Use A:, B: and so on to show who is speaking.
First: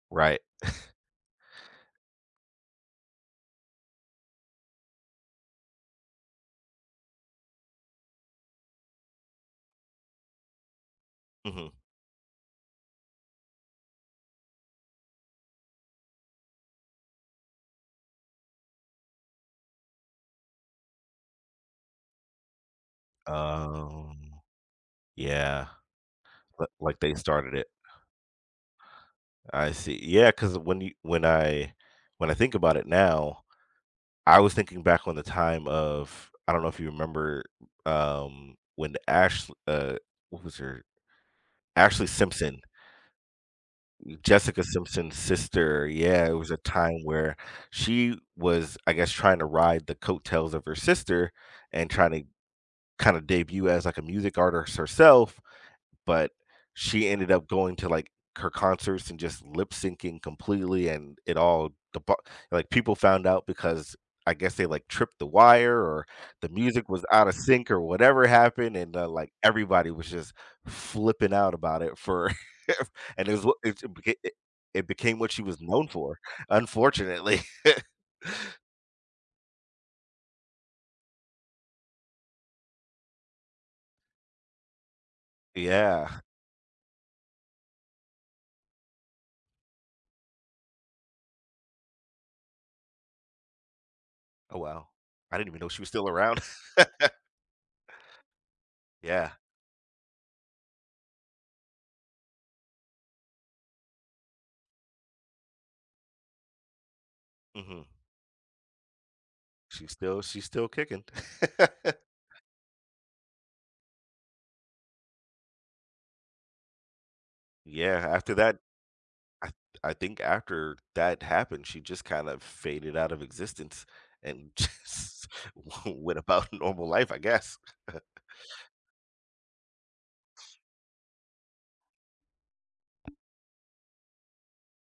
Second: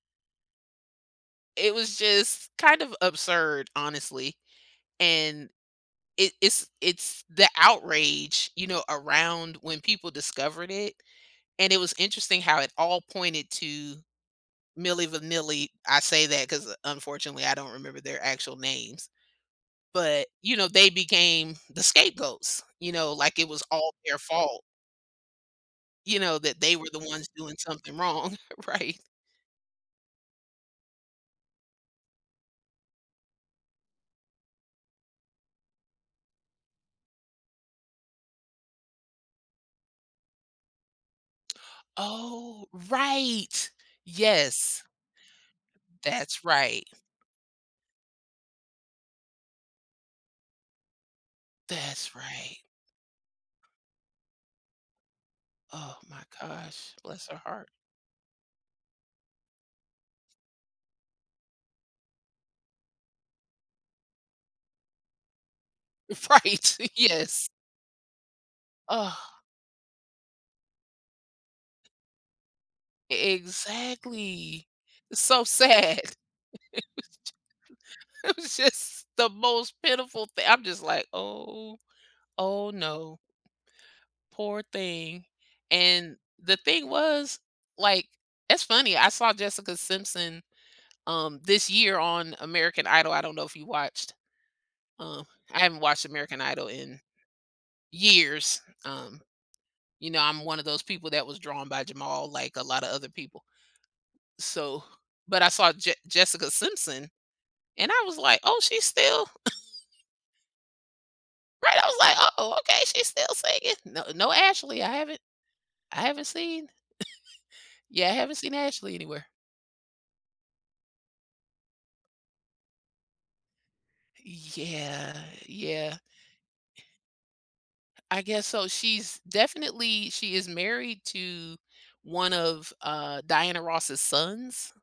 A: Right.
B: It was just kind of absurd, honestly, and it it's it's the outrage, you know, around when people discovered it and
A: Mhm.
B: it was interesting how it all pointed to Milli Vanilli. I say that 'cause unfortunately, I don't remember their actual names. But, you know, they became the scapegoats, you know, like, it was all
A: Um,
B: their fault.
A: yeah.
B: You know, that
A: But,
B: they were
A: like,
B: the
A: they
B: ones
A: started
B: doing
A: it.
B: something wrong, right?
A: I see. Yeah, 'cause when you when I when I think about it now, I was thinking back on the time of, I don't know if you remember, um, when Ash uh, what was her Ashley Simpson.
B: Oh, right,
A: Jessica
B: yes.
A: Simpson's sister, yeah, it
B: That's
A: was a
B: right.
A: time where she was, I guess, trying to ride the coattails of her sister and trying
B: That's
A: to,
B: right.
A: kinda debut as, like, a music artist herself,
B: Oh, my
A: but
B: gosh,
A: she
B: bless
A: ended
B: her
A: up
B: heart.
A: going to, like, her concerts and just lip syncing completely and it all, [unintelligible] like, people found out because I guess they, like, tripped the wire, or the
B: Right,
A: music was out of
B: yes.
A: sync or whatever happened and, uh, like,
B: Oh.
A: everybody was just flipping out about it, for and it
B: E
A: was what [unintelligible] it it
B: exactly.
A: it became
B: It's
A: what she
B: so
A: was known
B: sad.
A: for, unfortunately.
B: It was just the most pitiful thing I'm just, like, "Oh, oh no." Poor thing, and
A: Yeah.
B: the thing was, like, it's funny, I saw Jessica Simpson, um, this year on American Idol. I don't know if you watched.
A: Oh, wow,
B: Uh,
A: I didn't even
B: I
A: know
B: haven't
A: she was
B: watched
A: still
B: American
A: around.
B: Idol in, years, um.
A: Yeah.
B: You know, I'm one of those people that was drawn by Jamal, like, a lotta other people. So, but I saw Jes Jessica Simpson
A: Mhm.
B: and I was, like, oh, she's still.
A: She's still she's still kicking.
B: Right, I was, like, uh, oh, okay, she's still singing. No, no, Ashley, I haven't I haven't seen.
A: Yeah,
B: Yeah, I
A: after
B: haven't seen
A: that
B: Ashley anywhere.
A: I I think after that happened, she just kind of faded out of existence and just,
B: Yeah, yeah.
A: went about normal life, I guess.
B: I guess so. She's definitely, she is married to one of, uh, Diana Ross's sons.